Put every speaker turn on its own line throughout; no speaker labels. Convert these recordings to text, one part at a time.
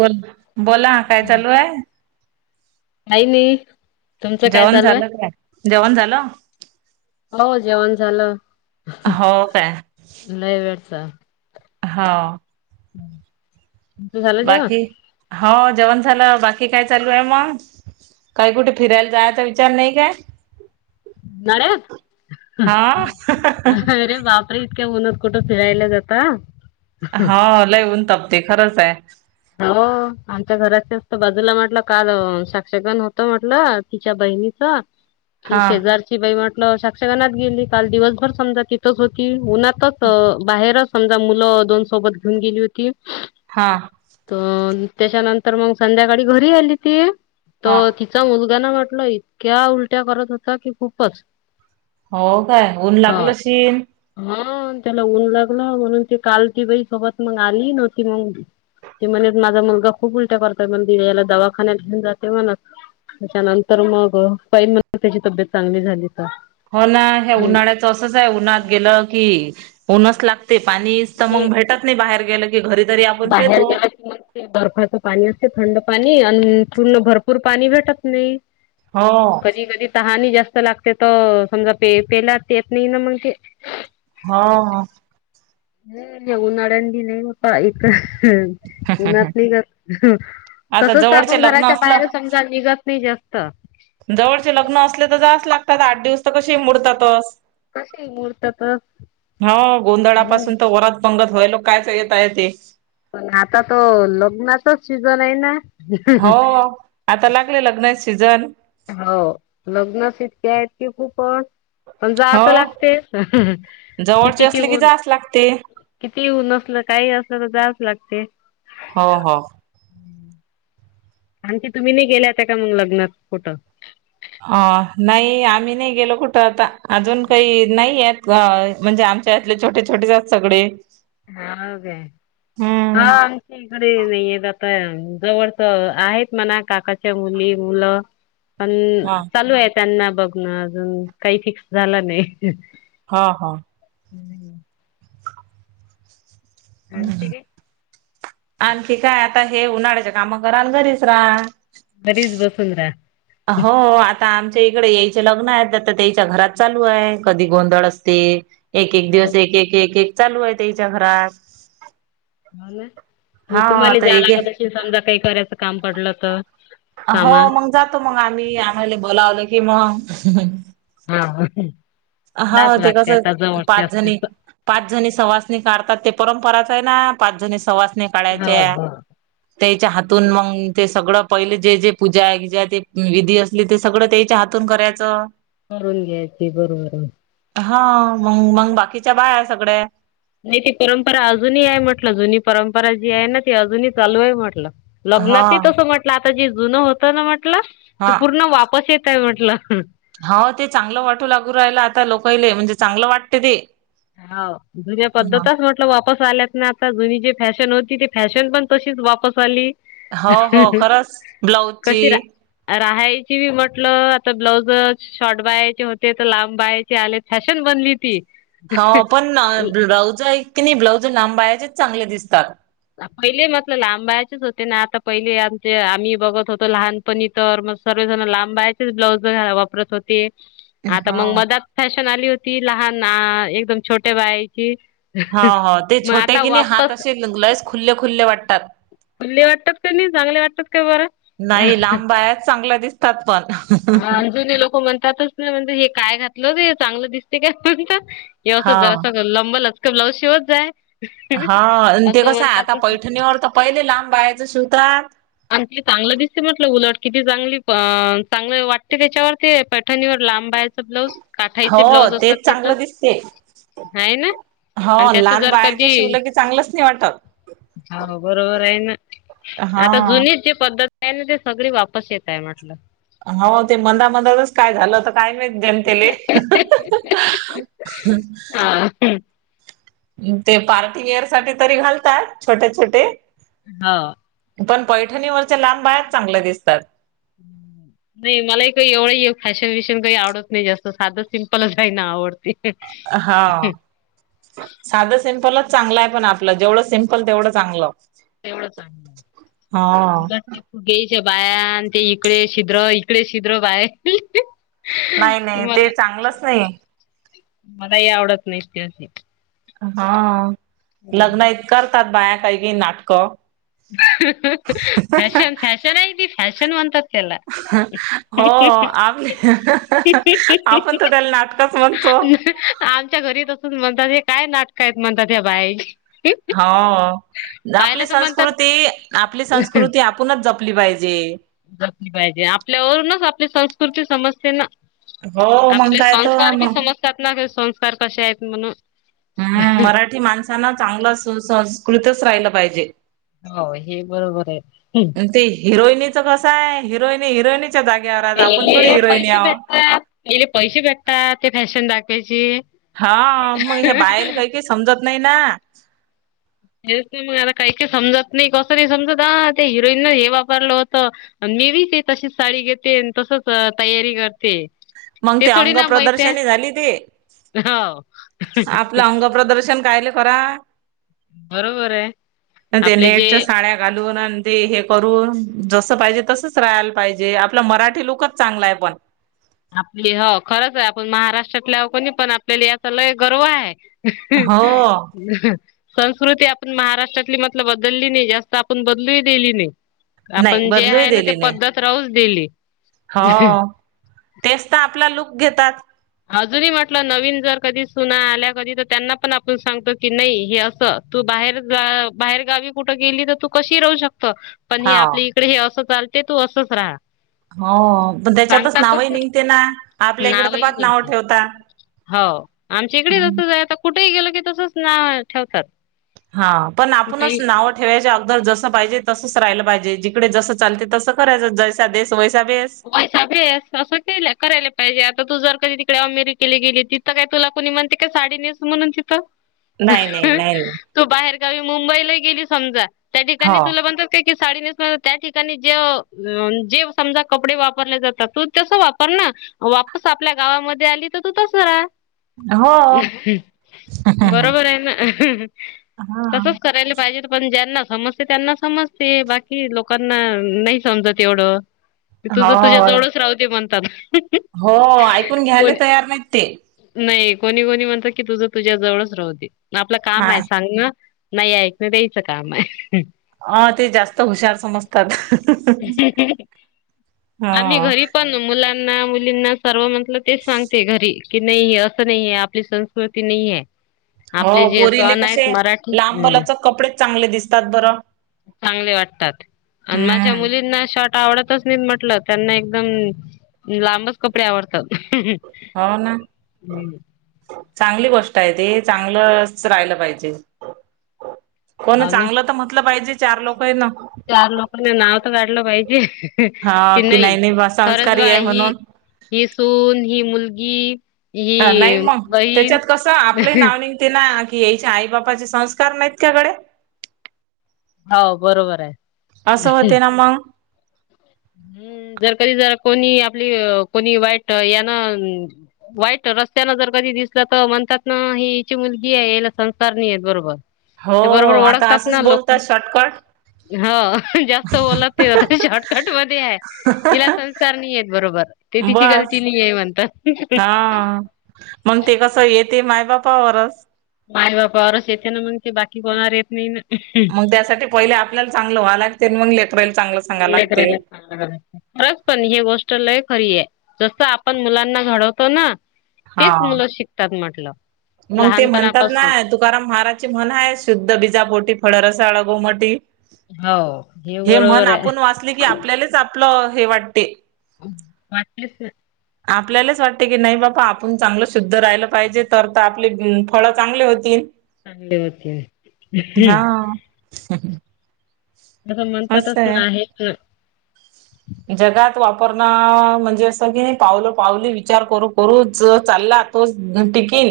बोल. बोला काय चालू ए?
काही नाही. तुमचं काय
जेवण
चालू आहे?
झालं काय? जेवण झालं?
हो जेवण झालं.
हो काय?
लई वेळच.
हां.
हम्.
बाकी? हो जेवण झालं. बाकी काय चालू आहे मग? काही कुठे फिरायला जायचा विचार नाही का?
[unintelligible] अरे बाप- अरे इतक्या उन्हात कुठं फिरायला जाता?
हा. लय ऊन तापते खरंच आहे.
हो. आमच्या घराच्याच त बाजूला म्हटलं काल साक्षीगण होत म्हटलं. तिच्या बहिणी- -च. ती
हा
शेजारची बाई म्हटलं साक्षगनात गेली. काल दिवसभर समजा तिथंच होती उन्हात. -तच. बाहेरच समजा मुलं दोन सोबत घेऊन गेली होती.
हां.
त त्याच्यानंतर मग संध्याकाळी घरी आली ती.
हा.
तर तिचा मुलगाना म्हटलं इतक्या उलट्या करत होता, की खूपच.
हो काय? ऊन लागल आशीन.
हं. त्याला ऊन लागलं म्हणून काल ती बाई सोबत आलीही नव्हती मंग. ती म्हणेत, माझा मुलगा खूप उलट्या करतोय म्हण, दि याला दवाखान्यात घेऊन जाते म्हणत. त्याच्यानंतर मग पाहील म्हण त्याची तब्येत चांगली झाली तर.
हो ना, ह्या उन्हाळ्याचं असंच आहे, उन्हळात गेलं की, ऊन्हच लागत ते पाणीच त
ते
मग भेटत नाही बाहेर गेलं की, घरी तरी आपण
बाहेर
पेतो.
गेला की मग ते बर्फाच पाणी असते, थंड पाणी, अन पूर्ण भरपूर पाणी भेटत नाही.
हो
कधी कधी तहान ही जास्त लागते त समजा, पे पेलाच येत नाही ना मग ते.
हा.
हं. हे ऊन्हाळ्यान दिन लय होतं. ह इथ उन्हात नाही जात.
आता
तसच तर आपण
जवळचे लग्न
घराच्या
असलं
बाहेर स जा निघत नाही जास्त.
जवळच लग्न असले तर जावच लागतात, आठ दिवस तर कसेही मोडतातच.
कशीही मोडतातच.
हो गोंधळापासून तर वरात पंगत व्हायलोक कायचे येता येते.
पण आता तो, लग्नाचाच सीझन आहे ना.
हो, आता लागले लग्नाचे सीझन.
हो, लग्नच इतके आहेत की, खूप अण जाव
हो.
त लागतेच,
जवळचे
कितीकही
असले की
ऊन
जाच लागते
किती ही ऊन आसल, काही असलं तर जावच लागते.
हो हो.
आणखी तुम्ही नाही गेल्या होत्या का मग लग्नात कुठं?
अ नाही आम्ही नाही गेलो कुठं आता. अजून काही नाही आहेत, म्हणजे आम त्यातले छोटे छोटेच आहेत सगळे.
हाऊ काय?
हा
हो. इकडे नाहीयेत आता. जवळच आहेत म्हणा काकाच्या मुली मुलं, पण चालूये त्यांना बघण अजून, काही फिक्स झालं नाही.
हा हा.
हं. आणखी
हं.
काय?
आणखी काय आता हे, उन्हाळ्याच्या काम कराल घरीच रा.
घरीच बसुन रा.
हो, आता आमच्या इकडे यायचे लग्न आहे, ता त्यायच्या घरात चालू आहे, कधी गोंधळ असते, एक एक
हो
दिवस
का
एक एक एक एक चालु हाय त्यायच्या घरात.
हो ना?
हा
मग तुम्हाले
आता
जायला
एक एक
लागत आसेल. समजा काही करायचं काम पडलं तर.
हो
सामान
मग, जातो मग आम्ही, आम्हाला बोलावलं की मग.
हा. [unintelligible]
हा.
जाच
ते
लागते
कसं
आता जवळचे
पाच
असले
जणी पाच जणी सवासणी काढतात. ते परंपराच आहे ना, पाच जणी सवासणी
हो
काढायच्या.
हो
त्यायच्या हातून मग ते सगळं पहिले जे जे पूजा बीजा, ते विधी अस तील ते सगळं त्यायच्या हातून करायचं.
करून घ्यायची बरोबर आहे.
हा मंग मंग बाकीच्या बाया सगळ्या.
नाही ती परंपरा अजूनही आहे म्हटलं. जुनी परंपरा जी आहे ना ती अजूनही चालू आहे म्हटलं.
हा
लग्नातही तसं म्हटलं, आता जे जुन होतं ना म्हटलं ते
हा
पूर्ण वापस येतय म्हटलं.
हाव. ते चांगलं वाटू लागू राहिल आता लोकायले. म्हणजे चांगलं वाटत ते.
हाव. जुन्या पद्धतच वापस आल्यात ना आता जुनी जी फॅशन होती ती फॅशन पण तशीच वापस आली.
हो हो खरच ब्लाऊजची
कशी रा राहायची बी म्हटलं आता ब्लाउजच शॉर्ट बाह्याचे होते तर लांब बाह्यांचे आले फॅशन बनली ती.
हाव पण ब्लाउज आहेत की नी ब्लाउज लांब बाह्यांचेच चांगले दिसतात.
पहिले म्हटलं लांब बाह्याचेच होते ना आता पहिले आमचे आम्ही बघत होतो लहान पनी तर मग सर्व जण लांब बाह्याचेच ब्लाउज वापरत होते. आता मग
हाव.
मधात फॅशन आली होती लहान आ एकदम छोट्या बाह्यांची.
हो हो ते छोट्या की नाय हात असे लयच खुल्ले खुल्ले वाटतात.
खुल्ले वाटतात का नाही चांगले वाटतात का बर?
बाह्याच चांगला दिस तात पण.
हा जुनी लोक म्हणतातच ना म्हणजे काय घातलं ते चांगलं दिसतय काय म्हणतात? हे अस
हा
जरास लंबलचक ब्लाऊज शिवत जाय.
हा ते
असं
कसं आता
म्हणतातच.
पैठणीवर तर पहिले लांब बाह्याच शीवतात
आणखी चांगलं दिसते म्हटलं उलट किती चांगली चांगलं वाटते त्याच्यावरती पैठणीवर लांब बाह्याचे. ब्लाऊज
हो
काठायचे ब्लाउज असतात
तेच
तिथं.
चांगलं दिसते.
हाय ना
हो
आणि त्याच
लहान
जर
बायाचं
कधी
शिवलं की चांगलंच नाही वाटत.
हाव बरोबर आहे ना आता
हा.
जुनी जी पद्धत आहे ना ते सगळी वापस येत आहे म्हटलं.
हो ते मधा मधालेच काय झालं होतं काय माहीत जनतेले. [unintelligible]
हा.
ते पार्टी व्हेअर साठी तरी घालतात छोटे छोटे
हाव.
पण पैठणीवरच्या लांब बाह्यांच चांगल्या दिसतात. [inaudible]
नाही मलाही काही एवढं फॅशन भिषण काही आवडत नाही, जास्त साधं सिम्पलच रायला आवडतय.
हा. साधं सिम्पलच चांगलं आहे. पण आपलं जेवढं सिम्पल तेवढं चांगलं.
तेवढं चागलं
हा
उलट ते. केइच्या बाह्यां ते इकडे शिद्र इकडे शिद्र बाय
नाही नाही ते चांगलंच नाही.
मला ही आवडत नाहीत ते अशी.
हा लग्नात करतात बाया काही काही नाटकं.
फॅशन फॅशन आहे ती फॅशन म्हणतात. त्याला.
हो आप आपण तर त्यांना [unintelligible]
आमच्या घरी तर तुम्ही म्हणताल हे काय नाटक आहेत म्हणतात ह्या बायाची.
हो
पाहिलं
आपली
तर म्हणतात
संस्कृती आपली संस्कृती ती आपुनच जपली पाहिजे.
पाहिजे आपल्यावरूनच आपली संस्कृती समजते ना.
हो मग
आपल
काय तर
सस्कांर
मग.
समजतात ते संस्कार कशे आहेत म्हणून?
हम्म मराठी माणसांना चांगलं सुसंंस्कृतच राहिलं पाहिजे.
हो हे बरोबर आहे हुम
अन ते हिरोईनीचं कसं आहे, हिरोईन हिरोईनी च्या जाग्यावर आहेत, आपण थोडी हिरोईन आहो
हिले पैसे भेटतात, ते फॅशन दाखवायचे
हा मग, हे बायाला काही काही समजत नाही ना
हेच नाही, मग काहीक समजत नाही, कसं नाही समजत, आ ते हिरोईनन हे वापरलं होतं आणि मी बी ते तशीच साडी घेते, आणि तसच अ तयारी करते
मग ते अंग प्रदर्शनी झाली ती
ते हौ
आपलं अंग प्रदर्शन काहीले करा?
बरोबर आहे
ते
आपले जे
नेटच्या साड्या घालून आण ते हे करून, जसं पाहिजे तसच राहायला पाहिजे, आपला मराठी लुकच चांगला आहे पण
आपली हो, खरंच आहे, आपण महाराष्ट्रातल्या, कोणी पण, आपल्याला याचा लय गर्व आहे
हो
[inaudible] संस्कृती आपण महाराष्ट्रातली, म्हटलं बदलली नाही जास्त, आपण बदलु ही दिली नाही
नाही
आपण जे
बदलूही
आहे ना, ते
दिली नाही
पद्धत राहूच दिली
हो, तेच तर आपला लुक घेतात
अजूनही म्हटलं, नवीन जर कधी सुना आल्या कधी, तर त्यांना पण आपण सांगतो की नाही हे असं तू बाहेर ग बाहेर गावी कुठं गेली तर, तू कशीही राहू शकतं पण हे
हा
आपली इकडे हे असं चालते, तू असंच राहा
हो, पण त्याच्यातच नावही निघते ना, आपल्या इकडे तर
नावही
पाक ना
निघते.
ठेवतात.
हो, आमच्या इकडे जस आता की तसंच ना ठेवतात
हा पण आपणच
कुठेही
नावं ठेवायच्या अगोदर जसं पाहिजे तसंच राहिला पाहिजे, जिकडे जसं चालते तसं करायचं, जैसा देस वैसा बेस
व्हैसा भेस असंच करायला पाहिजे. आता तू जर कधी तिकडे अमेरिकेला गेली, तीथ काय, तुला कुणी म्हणते का साडी नेस म्हणून तिथं
नाही नाही नाही नाही
तू बाहेरगावी मुंबईला गेली, समजा, त्या ठिकाणी
हो
तुला म्हणतात ते के साडी नेसणार त्या ठिकाणी, ज जे समजा कपडे वापरले जातात, तू तस वापर ना, वापस आपल्या गावामध्ये आली तर तू तस राहा
हो
[inaudible] बरोबर आहे ना [inaudible]
हा
तसंच करायला पाहिजे, पण ज्यांना मग ते त्यांना समजते, बाकी लोकांना नाही समजत एवढं तुझं
हो
तुझ्याजवळच राहू दे, म्हणतात [inaudible]
हो, ऐकून घ्यायला
कोणी
तयार नाहीत ते
नाही, कोणी कोणी म्हणतात की तुझं तुझ्या जवळच राहू दे, आपलं काम आहे सांगणं नाही ऐकल द्यायचं काम आहे [inaudible]
अ ते जास्त हुशार समजतात. [inaudible]
आम्ही
हा
घरी पण मुलांना-मुलींना सर्व म्हटलं तेच सांगते, घरी की नाही आहे असं नाही आहे आपली संस्कृती नाही आहे
हो,
आपले जे
पोरींना
सण आहेत
कसे
मराठी हम्म
लांब-लचक कपडेच चांगले दिसतात, बरं
चांगले वाटतात आणि माझ्या
हम्म
मुलींना शॉर्ट आवडतच नाही, म म्हटलं त्यांना एकदम लांबच कपडे आवडतात. [inaudible]
हो ना
हो
चांगली गोष्ट आहे ते चांगलंच राहिलं पाहिजे हो ना, चांगलं तर म्हटलं पाहिजे, चार लोक आहेत ना
चार लोकांनी नाव तर काढलं पाहिजे
हा
कि
की
नाही
बा
खरंच
संस्कारी आहे
बाय ही,
म्हणून
ही सून ही मुलगी
अ नाही
ही
मग,
बहीण
त्याच्यात कसं आपलं ही नाव नई ते ना की यिच्या आई बापाचे संस्कार नाहीत का गडे.
हाव बरोबर आहे.
असं होते ना मग.
हम्म, जर कधी जर कोणी आपली अ कोणी वाईट यान वाईट रस्त्यान जर कधी दिसलं तर म्हणतात ना ही हिची मुलगीये हिला संस्कार नाहीयेत बरोबर.
हो
ते बरोबर
आता
ओळखतात ना
असंच
लोकं.
बोलतात शॉर्टकट
हो जास्त बोलत ते शॉट कट मध्ये आहे इला संस्कार नही येत बरोबर ते तिची गलती
बस
नहीय म्हणतात.
मंग ते कसं येते माय बापावरचं.
माय बापावरच येतेना मंग ते बाकी कोणावर येत नही ना.
मंग त्यासाठी पहिले आपल्याला चांगलं व्हा लागते न मंग लेकरायला चांगलं सांगाय
अन
लागते
लेकरायला हा खरंच, बस पण ही गोष्ट लय खरीये जसं आपण मुलांना घडवतो ना तेच मुलं शिकतात म्हटलं.
मंग ते म्हणतात ना
लहानपणापासून.
तुकाराम महाराजची म्हण हाय शुद्ध बिजा पोटी फळ रसाळ गोमटी.
हो
हे म्हण
बरोबर आहे.
आपुण वाचले की आपल्यालाच आपलं हे वाटते.
उ वाटलेच से
आपल्यालाच वाटते की नाही बाप्पा आपुण चांगलं शुद्ध राहिलं पाहिजेत. तर त आपले उम फळ चांगले होतील.
चांगले होतील. हम्म
हां.
असं म्हणतातच तर आहेच
जगात वापरणं म्हणजे असं की पावलो पावली विचार करू करूच चाललात. तोच देवुन टाक की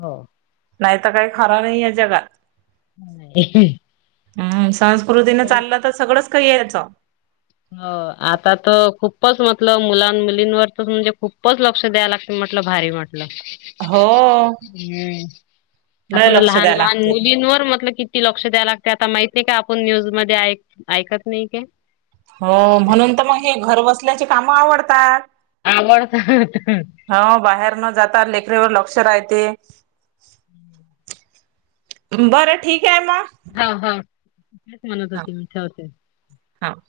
हो.
नाही तर काय खरा नाही या जगात.
नाही ही ही.
हम्म संस्कृतीन चाललं तर सगळंच काही यायचं.
हो आता तर खूपच म्हटलं मुलां मुलींवरती त म्हणजे खूपच लक्ष द्याय लागते म्हटलं भारी म्हट ला.
हो
हम्म,
लय
आता तर
लक्ष
लहान
द्याय
लहान
लागते.
मुलींवर मटल कि कि लक्ष द्याय लागते आता माहित नाही का आपण न्यूज मध्ये ऐक ऐकत नही काय?
हो म्हणून तर मग हे घर बसल्याचे कामं आवडतात.
आवडतं ह ह
हो बाहेर न जाता लेकरवर लक्ष रायते. बरं ठीकं मग.
हा ह तेच म्हणत होते मी जाउदे
हाव.